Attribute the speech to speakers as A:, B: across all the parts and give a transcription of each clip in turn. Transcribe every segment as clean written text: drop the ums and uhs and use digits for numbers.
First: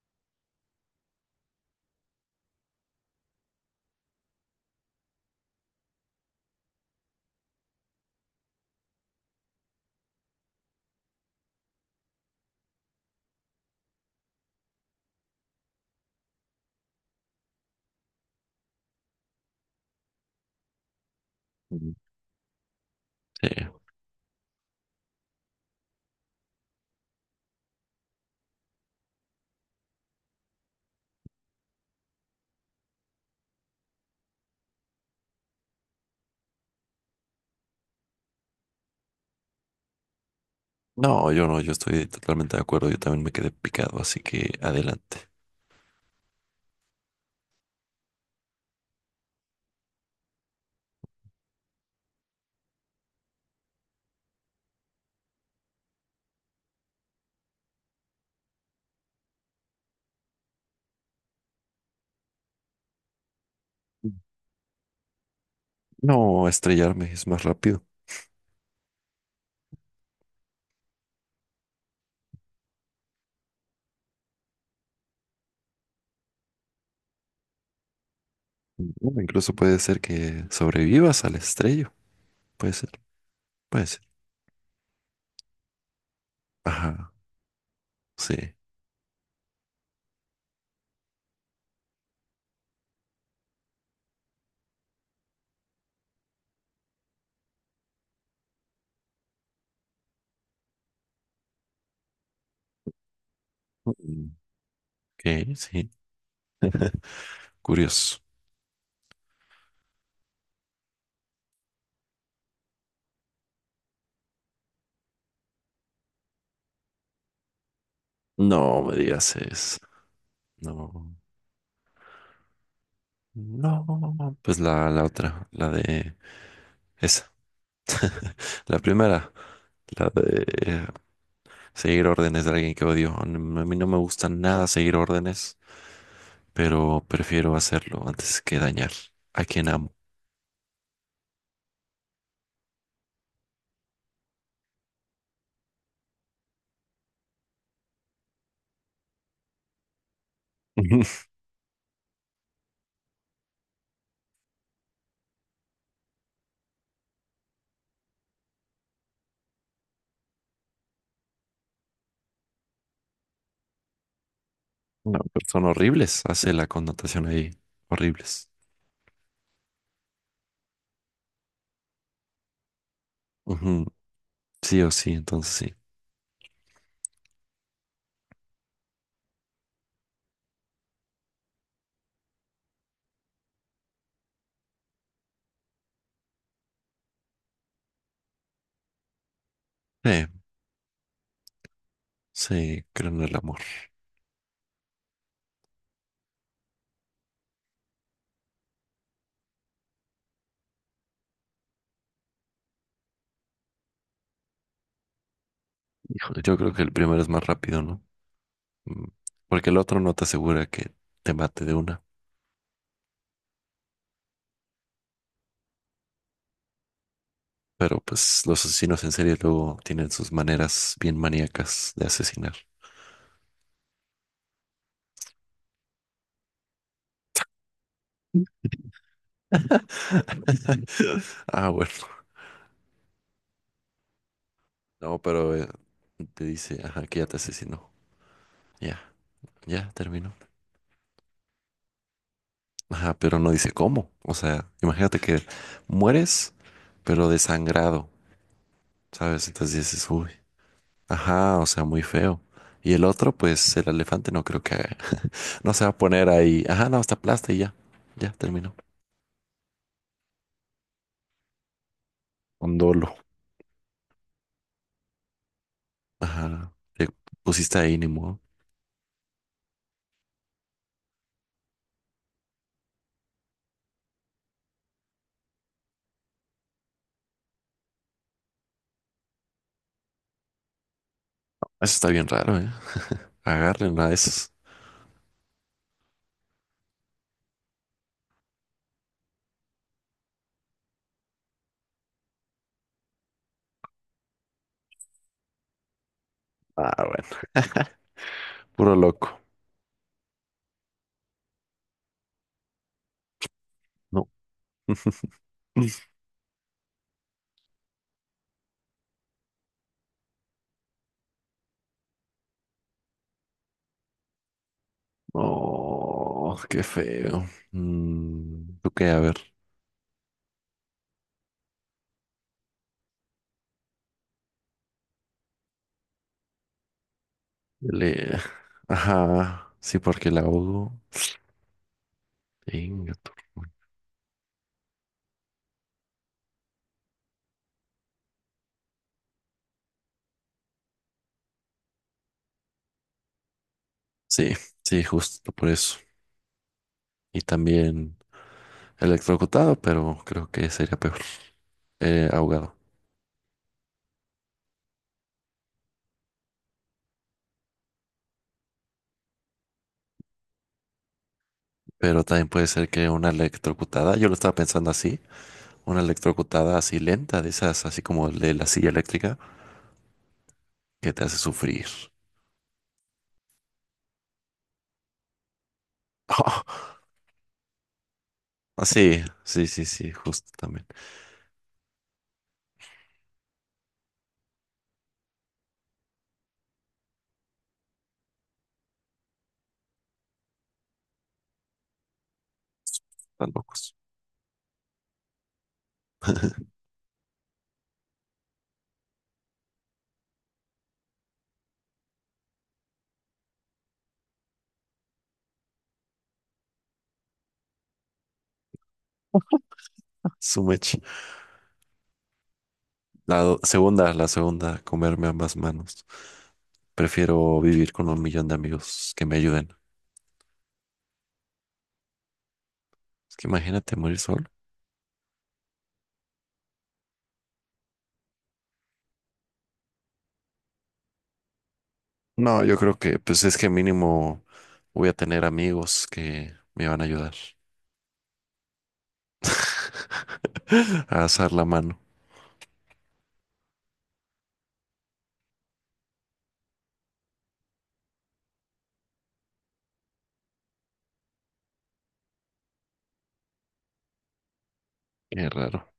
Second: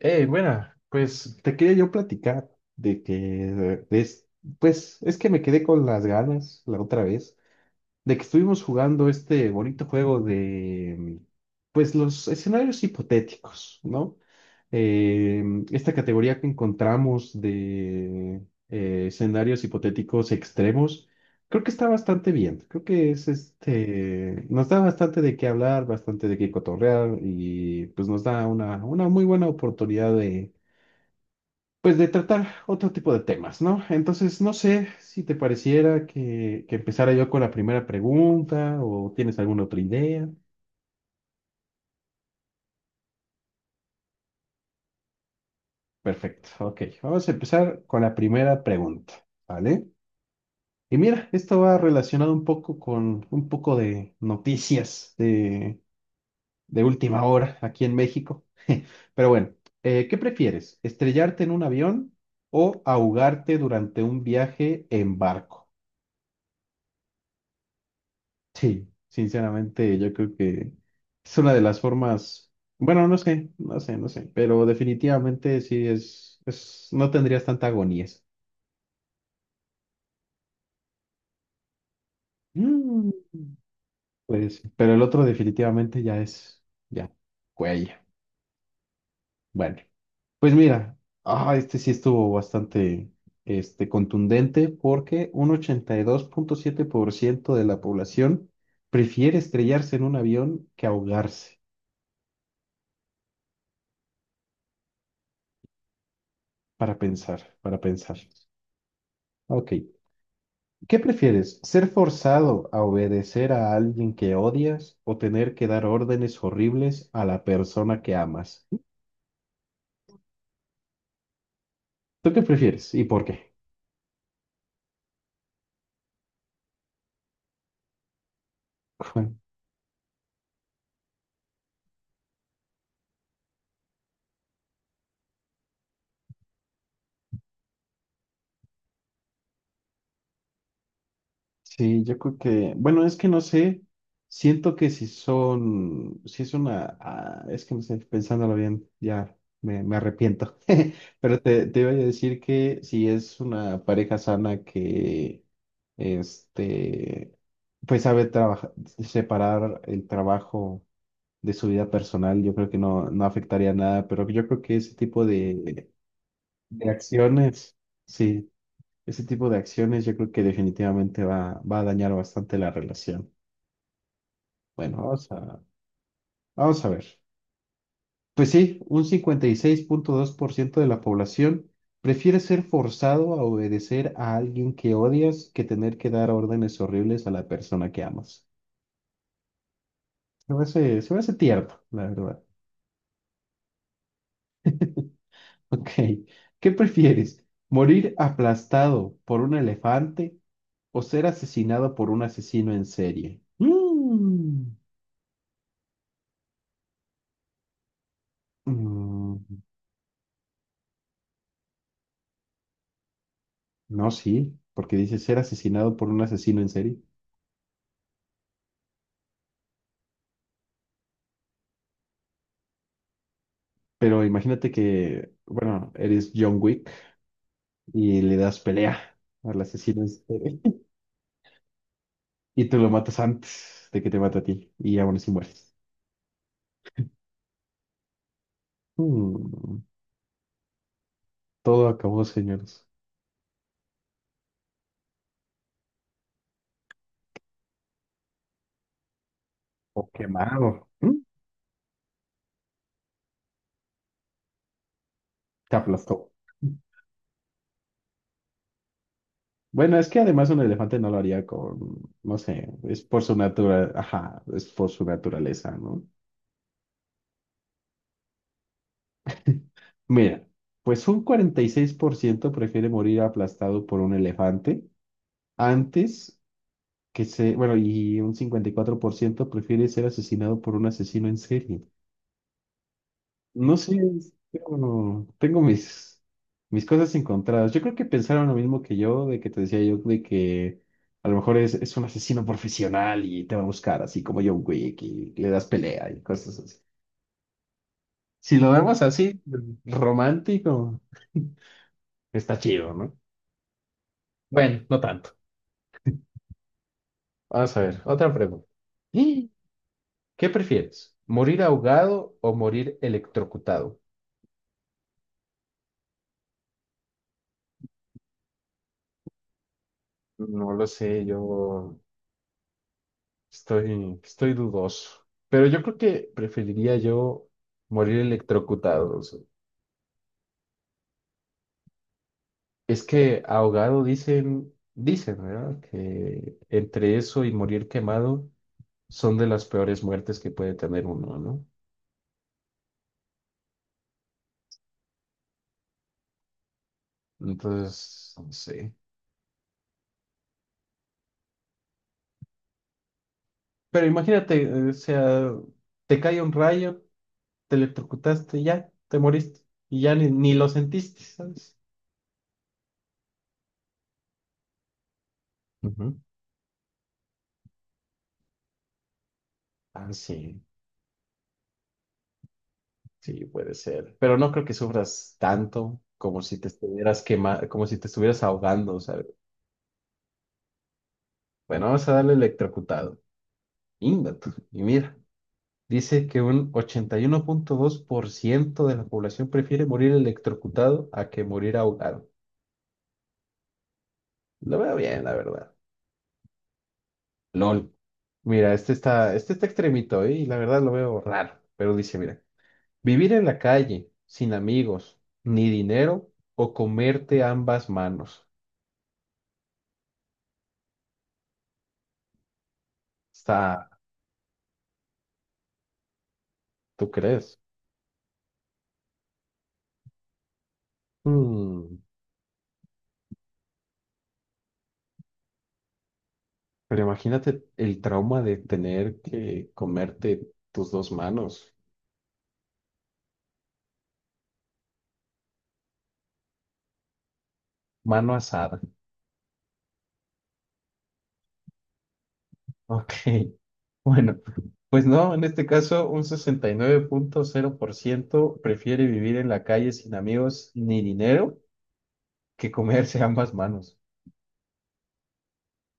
A: Buena, pues te quería yo platicar de que, pues, es que me quedé con las ganas la otra vez de que estuvimos jugando este bonito juego de, pues, los escenarios hipotéticos, ¿no? Eh, Esta categoría que encontramos de escenarios hipotéticos extremos, creo que está
B: Mm,
A: bastante bien. Creo que es
B: sí.
A: este, nos da bastante de qué hablar, bastante de qué cotorrear y pues nos da una muy buena oportunidad pues de tratar otro tipo de temas, ¿no? Entonces, no sé si te pareciera que empezara yo con la primera pregunta o tienes alguna otra idea.
B: No, yo estoy totalmente de acuerdo. Yo también me quedé picado, así que adelante.
A: Perfecto, ok. Vamos a empezar con la primera pregunta, ¿vale? Y mira, esto va relacionado un poco con un poco de noticias de última hora aquí en México. Pero bueno, ¿qué prefieres? ¿Estrellarte en un avión o ahogarte durante un viaje en barco?
B: No, estrellarme es más rápido.
A: Sí, sinceramente yo creo que es una de las formas, bueno, no sé, no sé, no sé, pero definitivamente sí es, no tendrías tanta agonía.
B: Bueno, incluso puede ser que sobrevivas al estrello. Puede ser,
A: Mm.
B: puede ser.
A: Pues, pero el otro definitivamente ya es, ya,
B: Ajá,
A: cuello.
B: sí.
A: Bueno, pues mira, ah, este sí estuvo bastante, este, contundente porque un 82.7% de la población prefiere estrellarse en un avión que ahogarse,
B: Mm, ok, sí.
A: para pensar, para pensar.
B: Curioso.
A: Ok. ¿Qué prefieres? ¿Ser forzado a obedecer a alguien que odias o tener que dar órdenes horribles a la persona que amas?
B: No me digas eso. No.
A: ¿Tú qué prefieres y por qué?
B: No. Pues la otra, la de esa. La primera,
A: Bueno,
B: la de seguir órdenes de alguien que odio. A mí no me gusta nada seguir órdenes, pero prefiero hacerlo antes que dañar a quien amo.
A: sí, yo creo que, bueno, es que no sé, siento que si es una, es que no sé, pensándolo bien, ya me arrepiento,
B: Ujú.
A: pero te iba a decir que si es una pareja sana que, este, pues sabe trabajar, separar el trabajo de su vida personal, yo creo que no, no afectaría nada, pero yo creo que ese
B: No,
A: tipo
B: pero son horribles, hace la
A: de
B: connotación ahí,
A: acciones,
B: horribles.
A: sí, ese tipo de acciones yo creo que definitivamente va a dañar bastante la relación.
B: Ujú, sí o
A: Bueno,
B: sí, entonces sí.
A: vamos a ver. Pues sí, un 56.2% de la población prefiere ser forzado a obedecer a alguien que odias que tener que dar órdenes horribles a la persona que amas.
B: Sí,
A: Se me hace tierno, la verdad.
B: sí, creo en el amor.
A: Ok, ¿qué prefieres? ¿Morir aplastado por un elefante o ser asesinado por un asesino en serie? Mm.
B: Híjole, yo creo que el primero es más rápido, ¿no? Mm,
A: Mm,
B: porque el otro no te asegura que te mate de una.
A: no, sí, porque dice ser asesinado por un asesino en serie.
B: Pero pues los asesinos en serie luego tienen sus maneras bien maníacas de asesinar.
A: Pero imagínate que, bueno, eres John Wick y le das pelea al asesino en serie
B: Ah, bueno.
A: y te lo matas antes de que te mate a ti y aún
B: No,
A: así
B: pero
A: mueres.
B: te dice, ajá, que ya te asesinó. Ya,
A: Mm.
B: ya terminó.
A: Todo acabó, señores.
B: Ajá, pero no dice cómo. O sea, imagínate que mueres, pero desangrado, ¿sabes? Entonces
A: O
B: dices, uy,
A: quemado. Mm.
B: ajá, o sea, muy feo. Y el otro, pues el elefante no creo que haga- no
A: Te
B: se va a poner
A: aplastó.
B: ahí, ajá, no, hasta aplasta y ya, ya terminó.
A: Bueno, es que además un elefante no lo haría con, no sé,
B: Con
A: es
B: dolo.
A: por su ajá, es por su naturaleza, ¿no?
B: Ajá, te pusiste ahí, ni modo.
A: Mira, pues un 46% prefiere morir aplastado por un elefante antes que se, bueno, y un 54% prefiere ser asesinado por un asesino en serie.
B: Eso está bien raro, ¿eh?
A: No sé,
B: Agarren a esos.
A: es tengo mis cosas encontradas. Yo creo que pensaron lo mismo que yo, de que te decía yo, de que a lo mejor es un asesino profesional y te va a buscar, así como John Wick, y le das pelea y cosas así.
B: Ah, bueno,
A: Si lo
B: puro
A: vemos
B: loco.
A: así, romántico, está chido, ¿no?
B: No.
A: Bueno, no tanto. Vamos a ver, otra pregunta. ¡Ah! ¿Qué prefieres? ¿Morir ahogado o morir electrocutado?
B: No, qué feo. Mm, ¿tú qué? A ver.
A: No lo sé, yo. Estoy dudoso. Pero yo creo que preferiría yo morir
B: Le...
A: electrocutado. O sea,
B: Ajá, sí, porque la ahogo.
A: es
B: Venga, tu-
A: que ahogado dicen, ¿verdad? Que entre eso y morir quemado son de las peores muertes que puede tener uno, ¿no?
B: Sí, sí, justo por eso. Y también
A: Entonces, no sé.
B: electrocutado, pero creo que sería peor. Ahogado.
A: Pero imagínate, o sea, te cae un rayo, te electrocutaste, y ya, te moriste. Y ya ni lo sentiste, ¿sabes?
B: Pero también puede ser que una electrocutada, yo lo estaba pensando así, una
A: Ujú.
B: electrocutada así lenta, de esas, así como el de la silla eléctrica,
A: Ah, sí.
B: que te hace sufrir.
A: Sí, puede ser. Pero no creo que sufras tanto como si te estuvieras quema- como si te estuvieras
B: Ah,
A: ahogando,
B: sí,
A: ¿sabes?
B: sí, sí, sí, justo también.
A: Bueno, vamos a darle electrocutado. Íngatu. Y mira, dice que un 81.2% de la población prefiere morir electrocutado a que morir ahogado.
B: Están locos.
A: Lo veo bien, la verdad. LOL. Mira, este está extremito, ¿eh? Y la verdad lo veo raro. Pero dice, mira, vivir en la calle, sin amigos, ni dinero, o comerte ambas manos.
B: Su la do-
A: Está,
B: segunda, la segunda, comerme ambas manos.
A: ¿tú crees?
B: Prefiero vivir con un millón de amigos que me ayuden.
A: Mm,
B: Es que imagínate morir solo.
A: pero imagínate el trauma de tener que comerte tus dos manos.
B: No, yo creo que, pues es que mínimo voy a tener amigos que me van a ayudar
A: Mano asada.
B: a asar la mano.
A: Ok. Bueno, pues no, en este caso un 69.0% prefiere vivir en la calle sin amigos ni dinero que comerse ambas manos.
B: Qué raro,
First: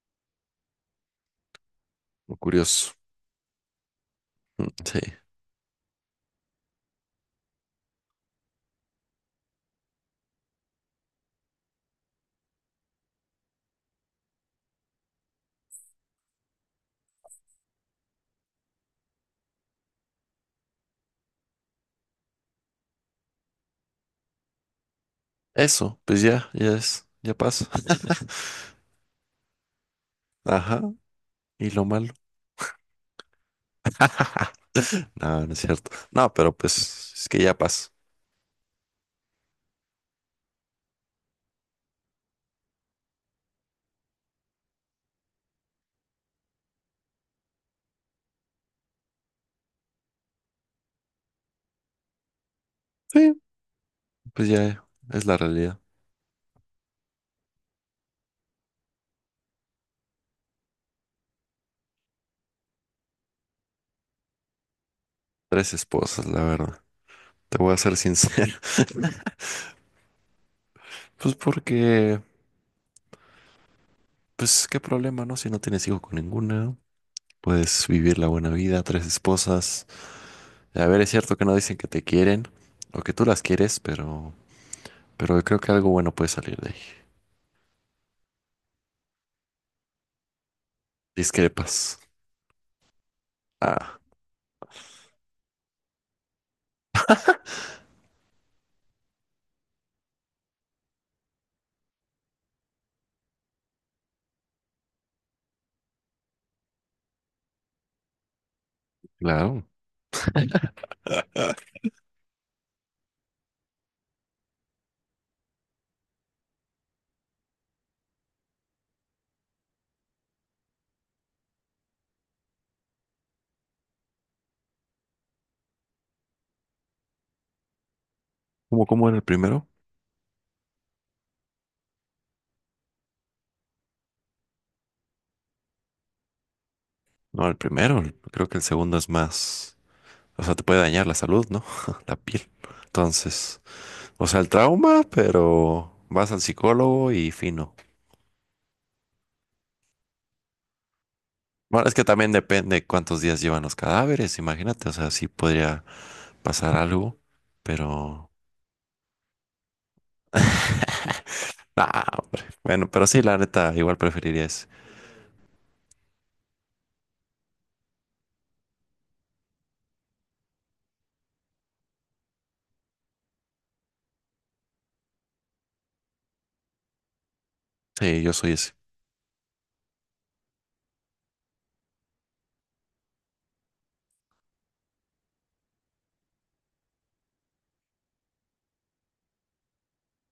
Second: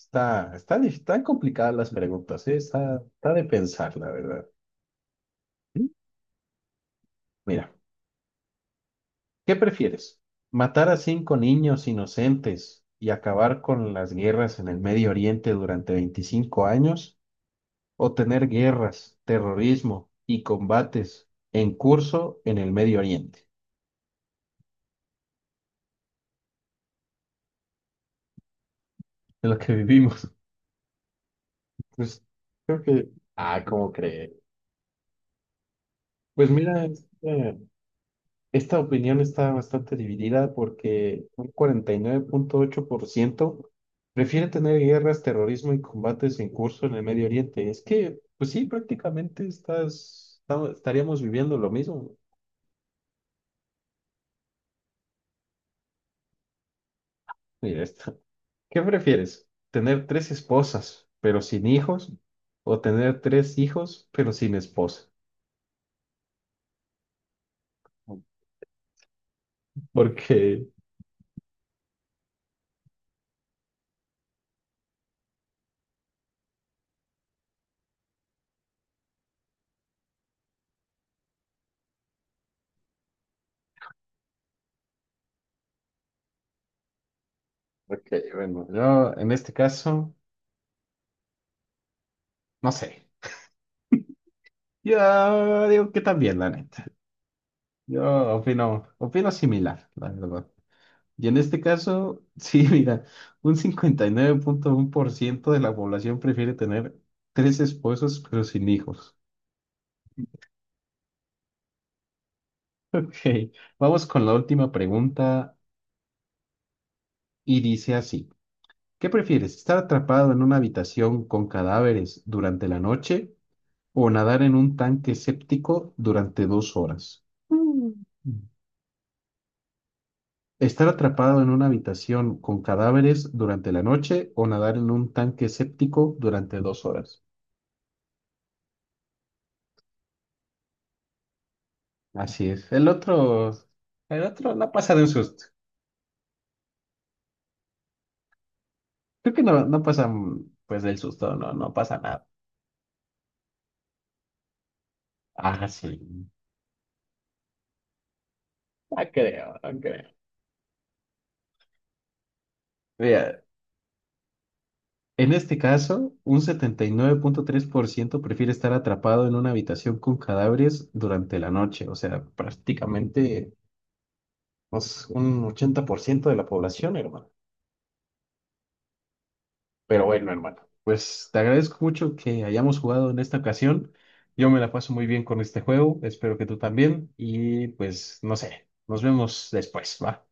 A: Está, están complicadas las
B: o
A: preguntas, ¿eh?
B: curioso.
A: Está de pensar, la verdad.
B: Mm, sí.
A: Mira. ¿Qué prefieres? ¿Matar a cinco niños inocentes y acabar con las guerras en el Medio Oriente durante 25 años? ¿O tener guerras, terrorismo y combates en curso en el Medio Oriente?
B: Eso, pues ya, ya es, ya pasa.
A: De lo que vivimos.
B: Ajá. Y lo malo.
A: Pues creo que. Ah, ¿cómo cree?
B: No, no es cierto. No,
A: Pues
B: pero
A: mira,
B: pues es que ya
A: eh,
B: pasa.
A: esta opinión está bastante dividida porque un 49.8% prefiere tener guerras, terrorismo y combates en curso en el Medio Oriente. Es que, pues sí, prácticamente estaríamos viviendo lo mismo.
B: Sí, pues ya es la realidad.
A: Mira esta. ¿Qué prefieres? ¿Tener tres esposas pero sin hijos? ¿O tener tres hijos pero sin esposa?
B: Tres esposas, la verdad. Te voy a ser sincero.
A: Porque,
B: Pues porque, pues qué problema, ¿no? Si no tienes hijos con ninguna, puedes vivir la buena vida, tres esposas. A ver, es cierto que no dicen que te quieren o que tú las quieres, pero creo que algo bueno puede salir de ahí.
A: porque, bueno, yo en este caso,
B: Discrepas.
A: no sé.
B: Ah,
A: Yo digo que también, la neta. Yo opino similar, la verdad. Y en este caso, sí, mira, un 59.1% de la población prefiere tener tres esposos pero sin hijos.
B: claro. Ah,
A: Ok, vamos con la última pregunta y dice así, ¿qué prefieres, estar atrapado en una habitación con cadáveres durante la noche o nadar en un tanque séptico durante 2 horas? Mm.
B: ¿cómo, cómo era el primero?
A: Estar atrapado en una habitación con cadáveres durante la noche o nadar en un tanque séptico durante dos horas.
B: No, el primero. El- creo que el segundo es más. O sea, te puede dañar la salud, ¿no? La piel.
A: Así es. El otro,
B: Entonces,
A: el
B: o sea, el
A: otro no pasa
B: trauma,
A: de un susto.
B: pero vas al psicólogo y fino.
A: Creo que no, no pasa pues del susto, no, no
B: Bueno, es
A: pasa
B: que
A: nada.
B: también depende cuántos días llevan los cadáveres, imagínate, o sea, sí
A: Ah,
B: podría
A: sí.
B: pasar algo, pero...
A: No creo, no creo.
B: Ah, hombre. Bueno, pero sí, la
A: Mira,
B: neta, igual preferiría ese.
A: en este caso, un 79.3% prefiere estar atrapado en una habitación con cadáveres durante la noche. O sea, prácticamente pues, un 80% de la población, hermano.
B: Sí, yo soy ese.
A: Pero bueno, hermano, pues te agradezco mucho que hayamos jugado en esta ocasión. Yo me la paso muy bien con este juego, espero que tú también y pues no sé, nos vemos después, ¿va?